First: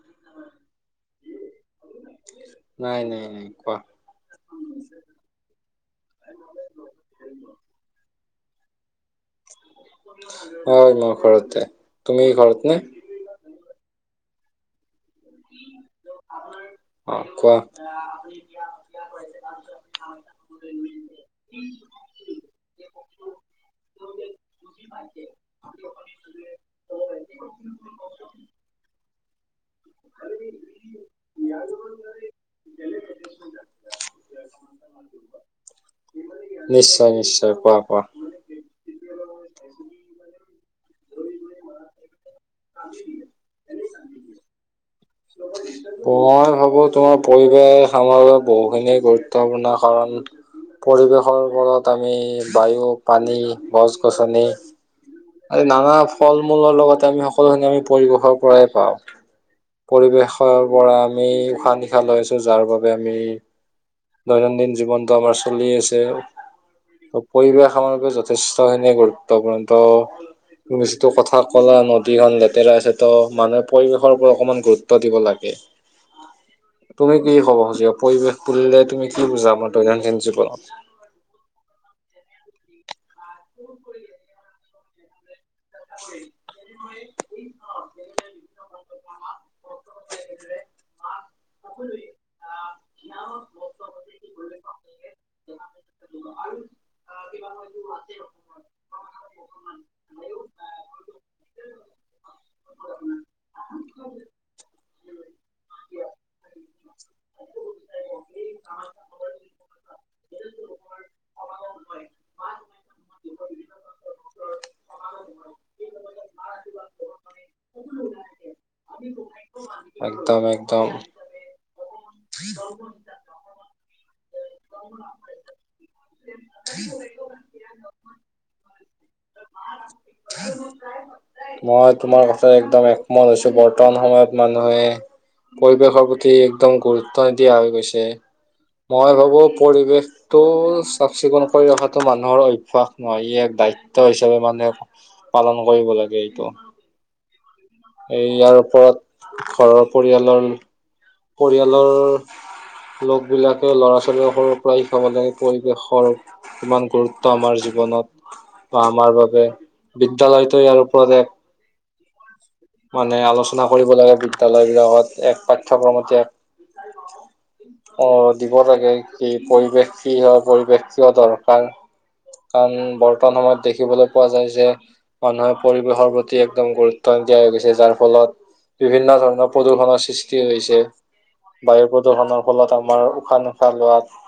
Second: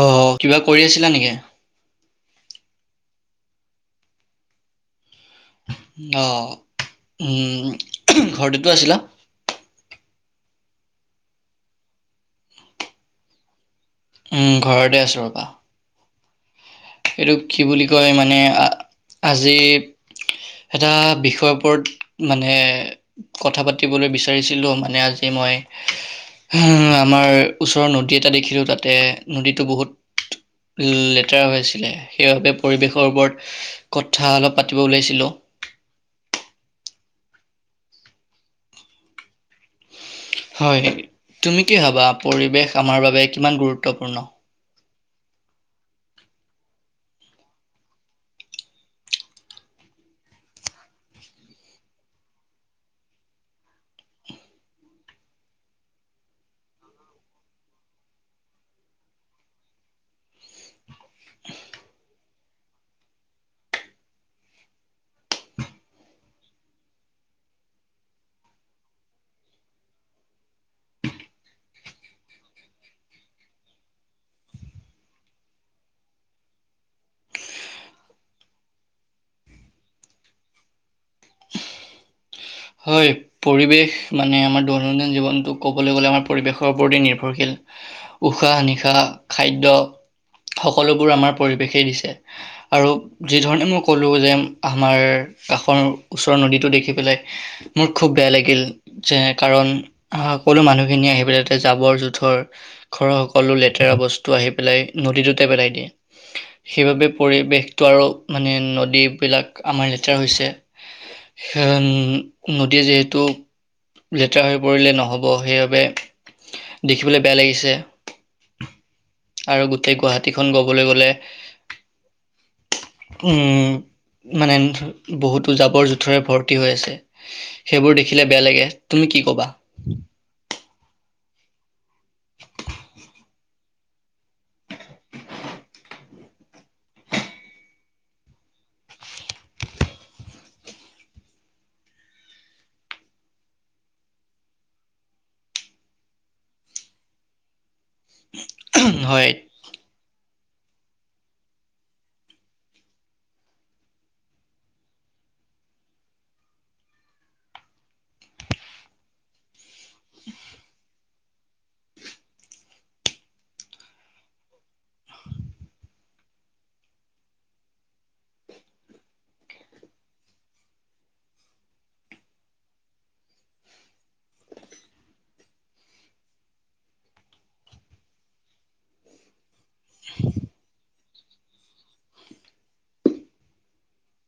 অ কিবা কৰি আছিলা নেকি নাই নাই নাই কোৱা অ উম ঘৰতেতো আছিলা হয় মই ঘৰতে তুমি ঘৰত নে উম ঘৰতে আছো ৰবা অ এইটো কোৱা কি বুলি কয় মানে আজি এটা বিষয়ৰ ওপৰত মানে কথা পাতিবলৈ বিচাৰিছিলোঁ মানে আজি মই হুহ আমাৰ ওচৰৰ নদী এটা দেখিলোঁ তাতে নদীটো বহুত লেতেৰা হৈ আছে আছিলে সেইবাবে পৰিৱেশৰ ওপৰত কথা অলপ পাতিব ওলাইছিলোঁ নিশ্চয় নিশ্চয় কোৱা কোৱা হয় তুমি কি ভাবা পৰিৱেশ আমাৰ বাবে কিমান গুৰুত্বপূৰ্ণ [unintelligible] মই ভাবো তোমাৰ পৰিৱেশ আমাৰ বাবে বহুখিনি গুৰুত্বপূৰ্ণ কাৰণ পৰিৱেশৰ ওপৰত আমি বায়ু পানী গছ গছনি নানা ফল মূলৰ লগতে আমি সকলোখিনি আমি পৰিৱেশৰ পৰাই পাওঁ পৰিৱেশৰ পৰা আমি উশাহ নিশাহ লৈ আছো যাৰ বাবে আমি দৈনন্দিন জীৱনটো আমাৰ চলি আছে। পৰিৱেশ আমাৰ বাবে যথেষ্টখিনি গুৰুত্বপূৰ্ণ ত তুমি যিটো কথা ক'লা নদীখন লেতেৰা আছে ত মানুহে পৰিৱেশৰ ওপৰত অকণমান গুৰুত্ব দিব লাগে। [unintelligible] তুমি কি কব খুজিবা পৰিৱেশ বুলিলে তুমি কি বুজা আমাৰ দৈনন্দিন জীৱনত হয়, পৰিৱেশ মানে আমাৰ দৈনন্দিন জীৱনতোক ক'বলৈ গ'লে আমাৰ পৰিৱেশৰ ওপৰতে নিৰ্ভৰশীল। উশাহ নিশাহ খাদ্য, সকলোবোৰ আমাৰ পৰিৱেশেই দিছে। আৰু যিধৰণে মই ক'লো যে, আমাৰ কাষৰ ওচৰৰ নদীটো দেখি পেলাই মোৰ খুব বেয়া [inaudible] লাগিল, যে কাৰণ সকলো মানুহখিনিয়ে আহি পেলাই তাত জাবৰ-জোথৰ ঘৰৰ সকলো লেতেৰা বস্তু আহি পেলাই নদীটোতে পেলাই দিয়ে। সেইবাবে পৰিৱেশটো আৰু মানে নদীবিলাক আমাৰ লেতেৰা হৈছে। [unintelligible] নদী যিহেতু লেতেৰা হৈ পৰিলে নহ'ব, সেইবাবে দেখিবলে বেয়া লাগিছে। আৰু গোটেই একদম গুৱাহাটীখন ক'বলৈ একদম। গ'লে উম [inaudible] মানে বহুটো জাবৰ-জোঁথৰে ভৰ্তি হৈ আছে। সেইবোৰ দেখিলে বেয়া লাগে। তুমি কি ক'বা? [inaudible] মই তোমাৰ কথা একদম একমত হৈছোঁ, বৰ্তমান সময়ত মানুহে পৰিৱেশৰ প্ৰতি একদম গুৰুত্ব নিদিয়া হৈ গৈছে। মই ভাবো পৰিৱেশ টো চাফ-চিকুণ কৰি ৰখাটো মানুহৰ অভ্যাস নহয়, ই দায়িত্ব হিচাপে মানুহে পালন কৰিব লাগে। এই ইয়াৰ ওপৰত হয় ঘৰৰ পৰিয়ালৰ পৰিয়ালৰ লোকবিলাকে ল'ৰা-ছোৱালীৰ সৰুৰ পৰাই শিকাব লাগে পৰিৱেশৰ কিমান গুৰুত্ব আমাৰ জীৱনত বা আমাৰ বাবে বিদ্যালয়তো ইয়াৰ ওপৰত এক মানে আলোচনা কৰিব লাগে বিদ্যয়ালয় বিলাকত, এক পাঠ্যক্ৰমত এক অ', দিব লাগে, কি পৰিৱেশ কি হয়, পৰিৱেশ কিয় দৰকাৰ? কাৰণ বৰ্তমান সময়ত দেখিবলৈ পোৱা যায় যে মানুহে পৰিৱেশৰ প্ৰতি একদম গুৰুত্ব নিদিয়া হৈ গৈছে, যাৰ ফলত বিভিন্ন ধৰণৰ প্ৰদূষণৰ সৃষ্টি হৈছে। বায়ু প্ৰদূষণৰ ফলত আমাৰ উশাহ-নিশাহ লোৱাত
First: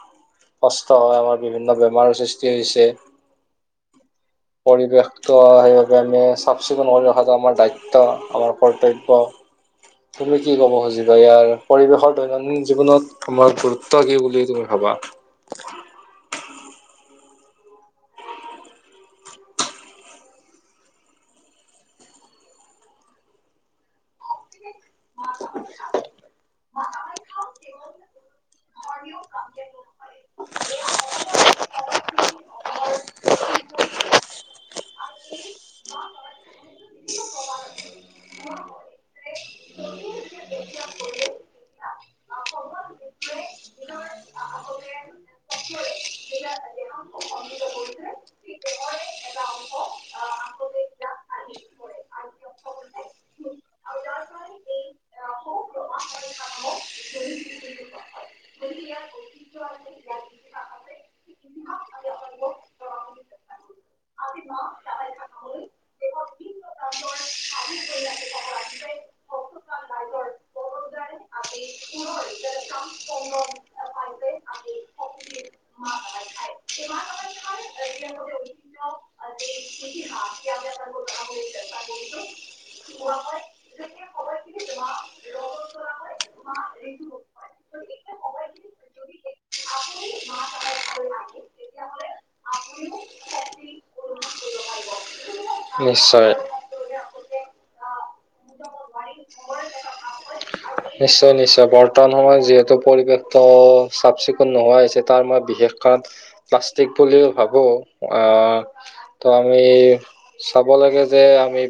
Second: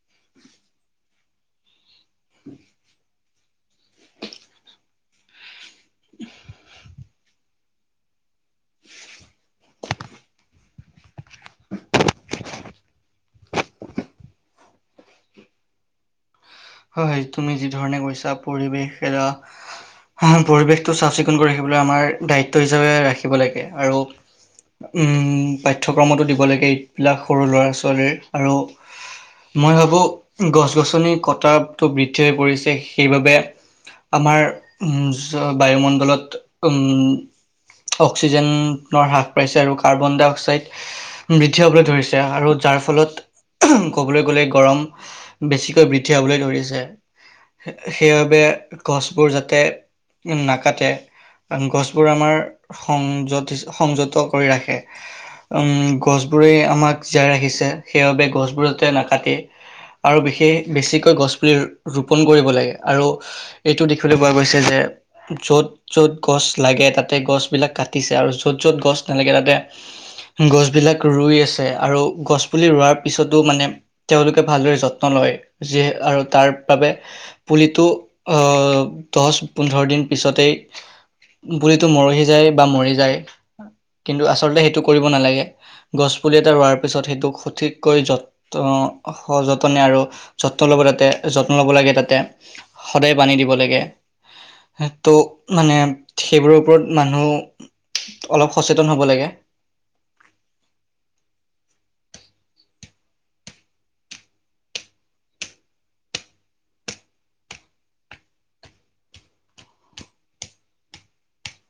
কষ্ট হয়, আমাৰ বিভিন্ন বেমাৰৰ সৃষ্টি হৈছে। পৰিৱেশটো সেইবাবে আমি চাফ-চিকুণ কৰি ৰখাটো আমাৰ দায়িত ত্ব, আমাৰ কৰ্তব্য। তুমি কি ক'ব খুজিবা, ইয়াৰ পৰিৱেশৰ দৈনন্দিন জীৱনত আমাৰ গুৰুত্ব কি বুলি, তুমি ভাবা? হয়, তুমি যি ধৰণে কৈছা পৰিৱেশ এৰা অঁ, পৰিৱেশটো চাফ-চিকুণ কৰি ৰাখিবলৈ, আমাৰ দায়িত্ব হিচাপে ৰাখিব লাগে, আৰু উম, পাঠ্যক্ৰমতো দিব লাগে, এইবিলাক সৰু ল'ৰা-ছোৱালীৰ আৰু মই ভাবো গছ-গছনিৰ কটাটো বৃদ্ধি হৈ পৰিছে, সেইবাবে আমাৰ উম, [unintelligible] বায়ুমণ্ডলত উম অক্সিজেনৰ হ্ৰাস পাইছে আৰু কাৰ্বন ডাই অক্সাইড বৃদ্ধি পাবলৈ ধৰিছে আৰু যাৰ ফলত ক'বলৈ গ'লে, গৰম বেছিকৈ বৃদ্ধি পাবলৈ ধৰিছে। সেইবাবে গছবোৰ যাতে উম, নাকাটে। গছবোৰ আমাৰ সংয-সংযত কৰি ৰাখে। উম, গছবোৰেই আমাক জীয়াই ৰাখিছে, ভাবা? সেইবাবে গছবোৰ যাতে নাকাটে আৰু বিশেষ বেছিকৈ গছ পুলি ৰোপন কৰিব লাগে আৰু এইটো দেখিবলৈ পোৱা গৈছে যে য'ত য'ত গছ লাগে তাতে গছবিলাক কাটিছে আৰু য'ত য'ত গছ নালাগে তাতে গছবিলাক ৰুই আছে আৰু গছ পুলি ৰোৱাৰ পিছতো মানে তেওঁলোকে ভালদৰে যত্ন লয়, জীয়ে আৰু তাৰ বাবে পুলিটো অ', দচ, পোন্ধৰ দিন পিছতেই পুলিতটো মৰহি যায় বা মৰি যায়। কিন্তু আচলতে সেইটো কৰিব নালাগে। গছ পুলি এটা ৰোৱাৰ পিছত সেইটোক সঠিককৈ যত, অ', সযতনে আৰু যত্ন ল'ব যাতে, যত্ন ল'ব লাগে যাতে, সদায় পানী দিব লাগে। সে টো মানে নিশ্চয়। সেইবোৰ ওপৰত মানুহ অলপ সচেতন হ'ব লাগে। নিশ্চয়, নিশ্চয় বৰ্তমান সময়ত যিহেতু পৰিৱেশটো চাফ-চিকুণ নোহোৱা হৈছে তাৰ মই বিশেষ [unintelligible] প্লাস্তিক বুলি ভাবো আহ ত, আমি চাব লাগে যে আমি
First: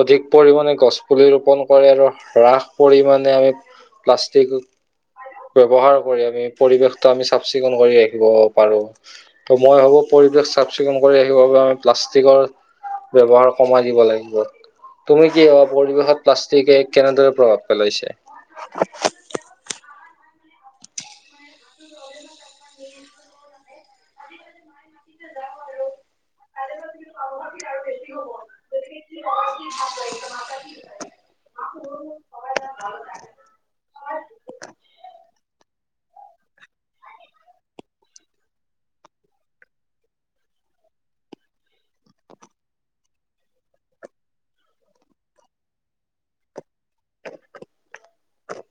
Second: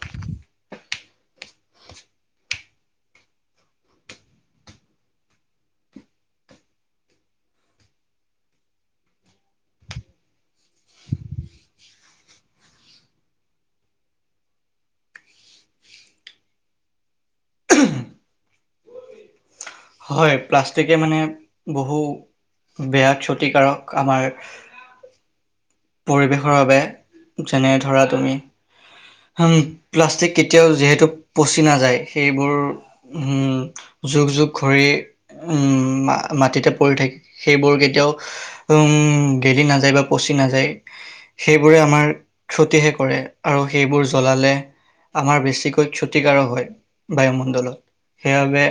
অধিক পৰিমণে গছ পুলি ৰোপন কৰে আৰু ৰাস পৰিমণ তা আমি প্লাষ্টিক ব্যৱহাৰ কৰি আমি পৰিৱেশতো আমি চাফ‌-চিকুণ কৰি ৰাখিব পাৰো। ত, মই ভাবো পৰিৱেশ চাফ-চিকুণ কৰি ৰাখিব বাবে আমি প্লাষ্টিকৰ ব্যৱহাৰ কমাই দিব লাগিব। তুমি কি ভাবা পৰিৱেশত প্লাষ্টিকে কেনেদৰে প্ৰভাৱ পেলাইছে। হয় প্লাষ্টিকে মানে বহু বেয়া ক্ষতিকাৰক আমাৰ [inaudible] পৰিৱেশৰ বাবে যেনে ধৰা তুমি উম, প্লাষ্টিক কেতিয়াও যিহেতু নাযায়, সেইবোৰ হ'ম যুগ যুগ ঘুৰি উম, মা মাটিতে পৰি থাকে, সেইবোৰ কেতিয়াও উম, গেলি নাযায় বা পচি নাযায় সেইবোৰে আমাৰ ক্ষতিহে কৰে আৰু সেইবোৰ জ্বলালে আমাৰ বেছিকৈ ক্ষতিকাৰক হয় বায়ুমণ্ডলত। সেইবাবে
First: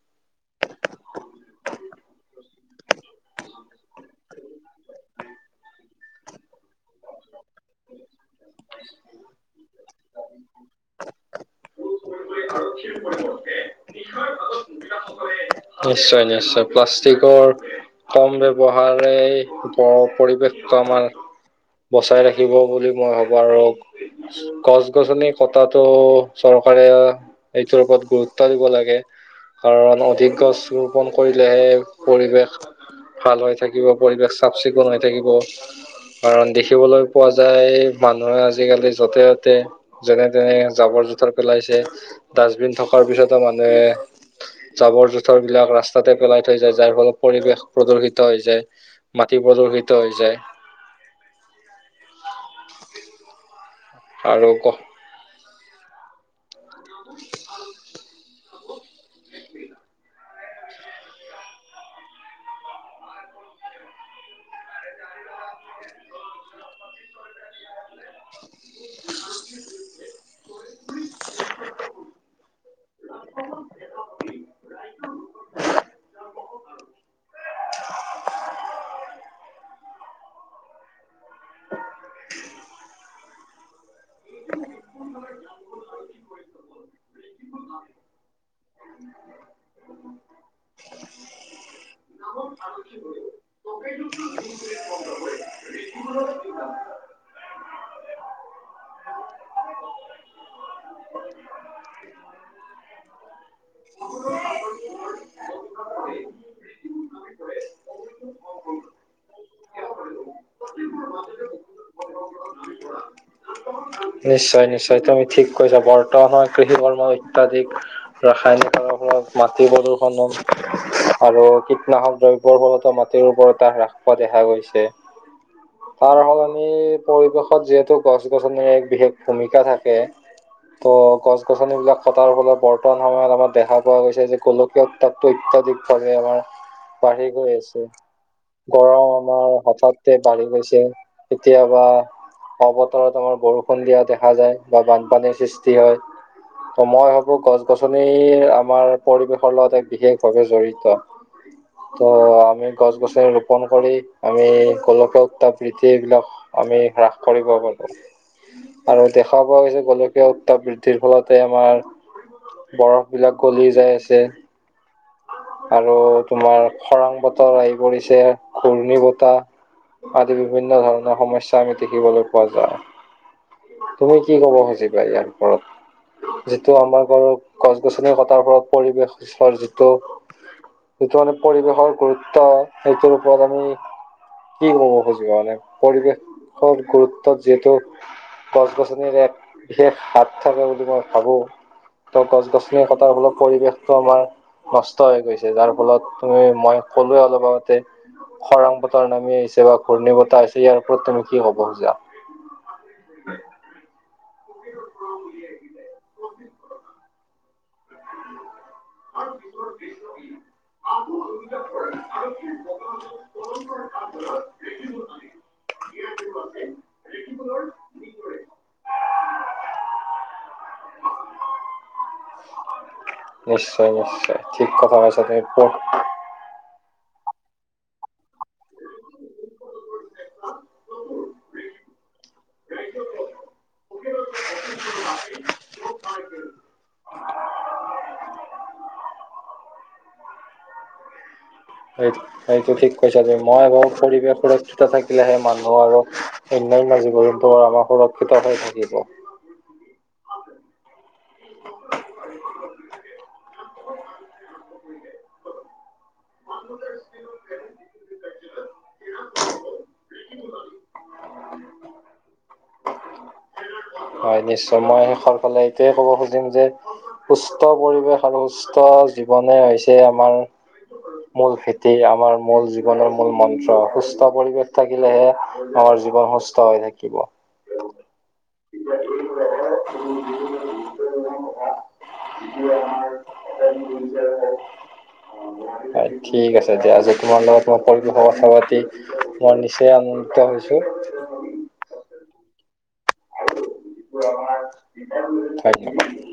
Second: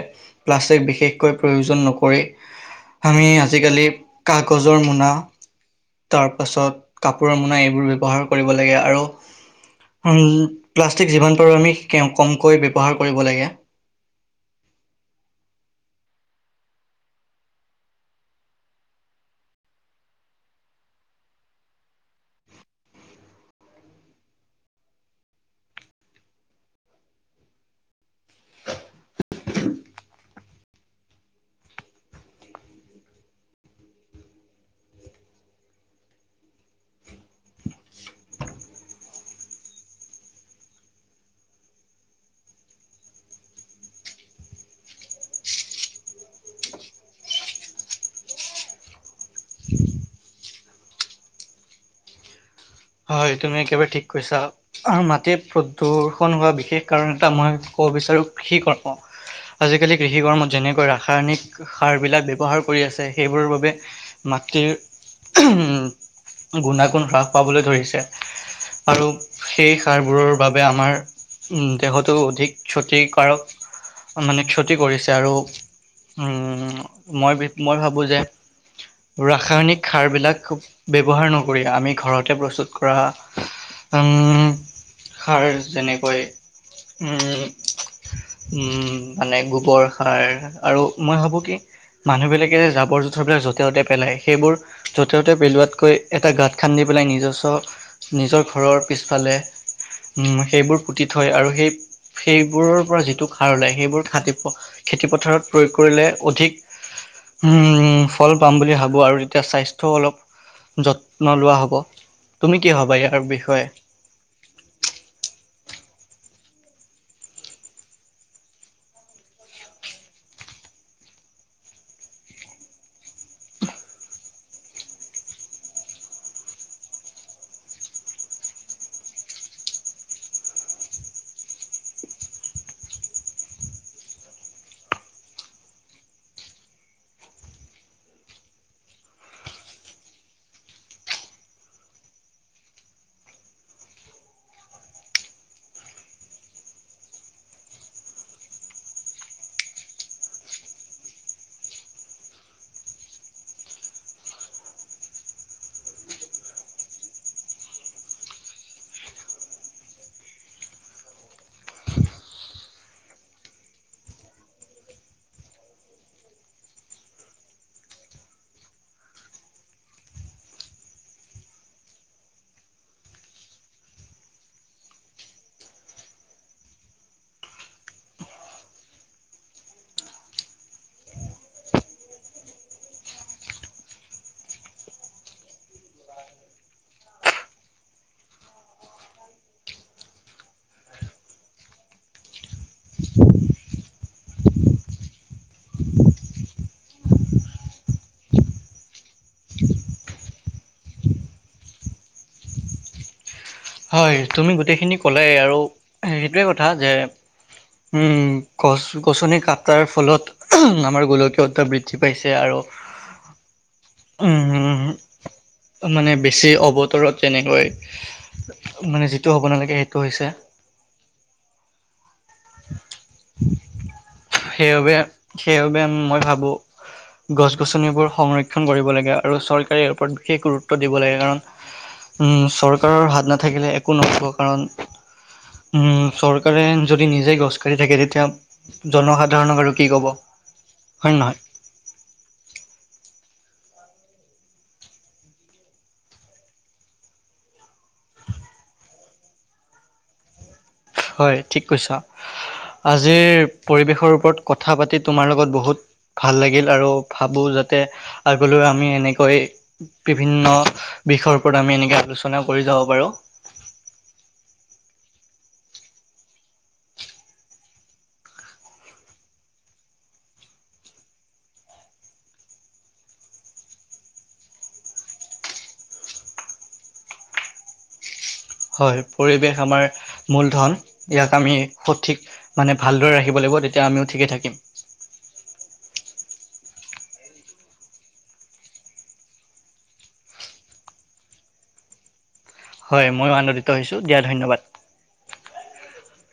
প্লাষ্টিক বিশেষকৈ প্ৰয়োজন নকৰি আমি আজিকালি কাগজৰ মোনা তাৰ পাছত কাপোৰৰ মোনা এইবোৰ ব্যৱহাৰ কৰিব লাগে আৰু উম, প্লাষ্টিক যিমান পাৰোঁ আমি কেও কমকৈ ব্যৱহাৰ কৰিব লাগে। নিশ্চয়, নিশ্চয় প্লাষ্টিকৰ কম ব্যৱহাৰেই বৰ পৰিৱেশটো আমাৰ বচাই ৰাখিব বুলি মই ভাবা আৰু গছ-গছনি কতাটো চৰকাৰে এইটোৰ ওপৰত গুৰুত্ব দিব লাগে। কাৰণ অধিক গছ ৰোপণ কৰিলেহে পৰিৱেশ ভাল হৈ থাকিব, পৰিৱেশ চাফ-চিকুণ হৈ থাকিব। কাৰণ দেখিবলৈ পোৱা যায় মানুহৰ আজিকালি য'তে ত'তে যেনে তেনে জাবৰ জোথৰ পেলাইছে, ডাষ্টবিন থকাৰ পিছতো মানুহে জাবৰ-জোথৰ বিলাক ৰাস্তাতে পেলাই থৈ যায়, যাৰ ফলত পৰিৱেশ প্ৰদষিত হৈ যায়। মাটি প্ৰদষিত হৈ যায়। হয়, তুমি একেবাৰে ঠিক কৈছা। আৰু আ', মাটিৰ প্ৰদূষণ হোৱা বিশেষ কাৰণ এটা মই ক'ব বিচাৰোঁ, [unintelligible] কৰ্ম আজিকালি কৃষি কৰ্মত যেনেকৈ, ৰাসায়নিক সাৰবিলাক ব্যৱহাৰ কৰি আছে, সেইবোৰৰ বাবে মাটিৰ, উম, গুণাগুণ হ্ৰাস পাবলৈ ধৰিছে আৰু সেই সাৰবোৰৰ বাবে আমাৰ উম, দেহতো অধিক ক্ষতিকাৰক মানে ক্ষতি কৰিছে আৰু উম, মই, মই ভাবোঁ যে ৰাসায়নিক সাৰ বিলাক ব্যৱহাৰ নকৰি, আমি ঘৰত তে প্ৰস্তুত কৰা, উম। সাৰ যেনেকৈ উম। উম, মানে গোবৰ সাৰ আৰু মই ভাবোঁ কি মানুহবিলাকে যে জাবৰ জোথৰবিলাক য'তে ত'তে পেলাই। সেইবোৰ য'তে ত'তে পেলোৱাতকৈ, এটা গাঁত খান্দি নিজ্বচ, নিজৰ ঘৰৰ পিছফালে উম, সেইবোৰ পুতি থৈ আৰু সেই সেইবোৰৰ পৰা যিটো সাৰ ওলায়, সেইবোৰ খা খেতি পথাৰত প্ৰয়োগ কৰিলে অধিক উম, ফল পাম বুলি ভাবোঁ আৰু তেতিয়া স্বাস্থ্যও অলপ যত্ন লোৱা হ'ব। তুমি কি ভাবা, ইয়াৰ বিষয়ে? নিশ্চয়, নিশ্চয় তুমি ঠিক কৈছা। বৰ্তমান কৃষি কৰ্ম অত্যাধিক ৰাসায়নিক সাৰৰ ফলত, মাটি প্ৰদূষণত আৰু কীটনাশক দ্ৰব্যৰ ফলতো মাটিৰ উৰ্বৰতা হ্ৰাস পোৱা দেখা গৈছে। তাৰ সলনি পৰিৱেশত যিহেতু গছ গছনি বিশেষ ভূমিকা থাকে। ত' গছ গছনিবলাক কটাৰ ফলত, বৰ্তমান আমাৰ দেখা পোৱা গৈছে যে, কলোঁ তাৎপৰ্য অত্যাধিকভাৱে, আমাৰ বাঢ়ি গৈ আছে। গৰম আমাৰ হঠাৎ বাঢ়ি গৈছে। কেতিয়াবা অৱতৰত আমাৰ বৰষুণ দিয়া দেখা যায়। বা বানপানীৰ সৃষ্টি হয়। ত' মই ভাবোঁ গছ গছনি আমাৰ পৰিৱেশৰ লগত এক বিশেষ ভাৱে জড়িত। [inaudible] ত' আমি, গছ গছনি ৰোপন কৰি, আমি গোলকীয় উত্তাপ বৃদ্ধি, এই বিলাক আমি হ্ৰাস কৰিব পাৰোঁ। আৰু দেখা পোৱা গৈছে, গোলকীয় উতাপ্ত বৃদ্ধিৰ ফলতে আমাৰ বৰফ বিলাক গলি যাই আছে। আৰু তোমাৰ খৰাং বতৰ আহি পৰিছে। ঘূৰ্ণী বতাহ আদি বিভিন্ন ধৰণৰ সমস্যা, আমি দেখিবলৈ পোৱা যায়। তুমি কি ক'ব খুজিবা, ইয়াৰ ওপৰত? যিটো আমাৰ ঘৰৰ গছ গছনি কটাৰ ফলত, পৰিৱেশৰ যিটো যিটো মানে পৰিৱেশৰ গুৰুত্ব, সেইটোৰ ওপৰত আমি কি ক'ব খুজিবা মানে, পৰিৱেশৰ গুৰুত্বত যিহেতু গছ গছনিৰ এক বিশেষ হাত থাকে বুলি, মই ভাবোঁ। ত' গছ গছনি কটাৰ ফলত, পৰিৱেশটো আমাৰ নষ্ট হৈ গৈছে। যাৰ ফলত, তুমি মই ক'লোৱে অলপ আগতে। খৰাং বতৰ নামি আহিছে, বা ঘূৰ্ণী বতাহ আহিছে। ইয়াৰ ওপৰত তুমি কি ক'ব খোজা? [inaudible] হয়, তুমি গোটেইখিনি কলাই আৰু সেইটোৱে কথা যে উম, গছ গছনি কটাৰ ফলত, আমাৰ গোলকীয়তা বৃদ্ধি পাইছে আৰু উম [inaudible] মানে, বেছি অৱতৰত যেনেকৈ মানে, যিটো হ'ব নালাগে, সেইটো হৈছে। নিশ্চয়, নিশ্চয়। ঠিক সেইবাবে, কথা কৈছা তুমি সেইবাবে মই ভাবোঁ? গছ-গছনিবোৰ সংৰক্ষণ কৰিব লাগে আৰু চৰকাৰে ইয়াৰ ওপৰত বিশেষ গুৰুত্ব দিব লাগে। কাৰণ উম্, চৰকাৰৰ হাত নাথাকিলে, একো নহ'ব কাৰণ উম্, চৰকাৰে যদি নিজে গছ কাটি থাকে, তেতিয়া জনসাধাৰণক আৰু কি ক'ব, হয় নহয়? হয়, এইটো ঠিক কৈছাঁ তুমি। মই আৰু পৰিৱেশ সুৰক্ষিত থাকিলেহে মানুহ আৰু অন্যান্য জীৱ-জন্তু বোৰো আমাৰ সুৰক্ষিত হৈ থাকিব। হয়, ঠিক কৈছাঁ। আজিৰ পৰিৱেশৰ ওপৰত কথা পাতি তোমাৰ লগত বহুত ভাল লাগিল আৰু ভাবোঁ, যাতে আগলৈ আমি এনেকৈ বিভিন্ন বিষয়ৰ ওপৰত আমি এনেকে আলোচনা কৰি যাব পাৰোঁ। হয়, নিশ্চয়। মই শেষৰ ফালে এইটোৱে ক'ব খুজিম যে সুস্থ পৰিৱেশ আৰু সুস্থ জীৱনে হৈছে আমাৰ মূল ভেটি, আমাৰ মূল জীৱনৰ মূল মন্ত্ৰ। সুস্থ পৰিৱেশ থাকিলেহে আমাৰ জীৱন সুস্থ হৈ থাকিব। হয়, পৰিৱেশ আমাৰ মূলধন। ইয়াক আমি সঠিক মানে ভালদৰে ৰাখিব লাগিব, তেতিয়া আমিও ঠিকে থাকিম। অ', ঠিক আছে দিয়া, আজি তোমাৰ লগত মই পৰিৱেশৰ কথা পাতি মই নিচেই আনন্দিত হৈছোঁ। হয়, মইও আনন্দিত হৈছোঁ, দিয়া ধন্যবাদ। হয়।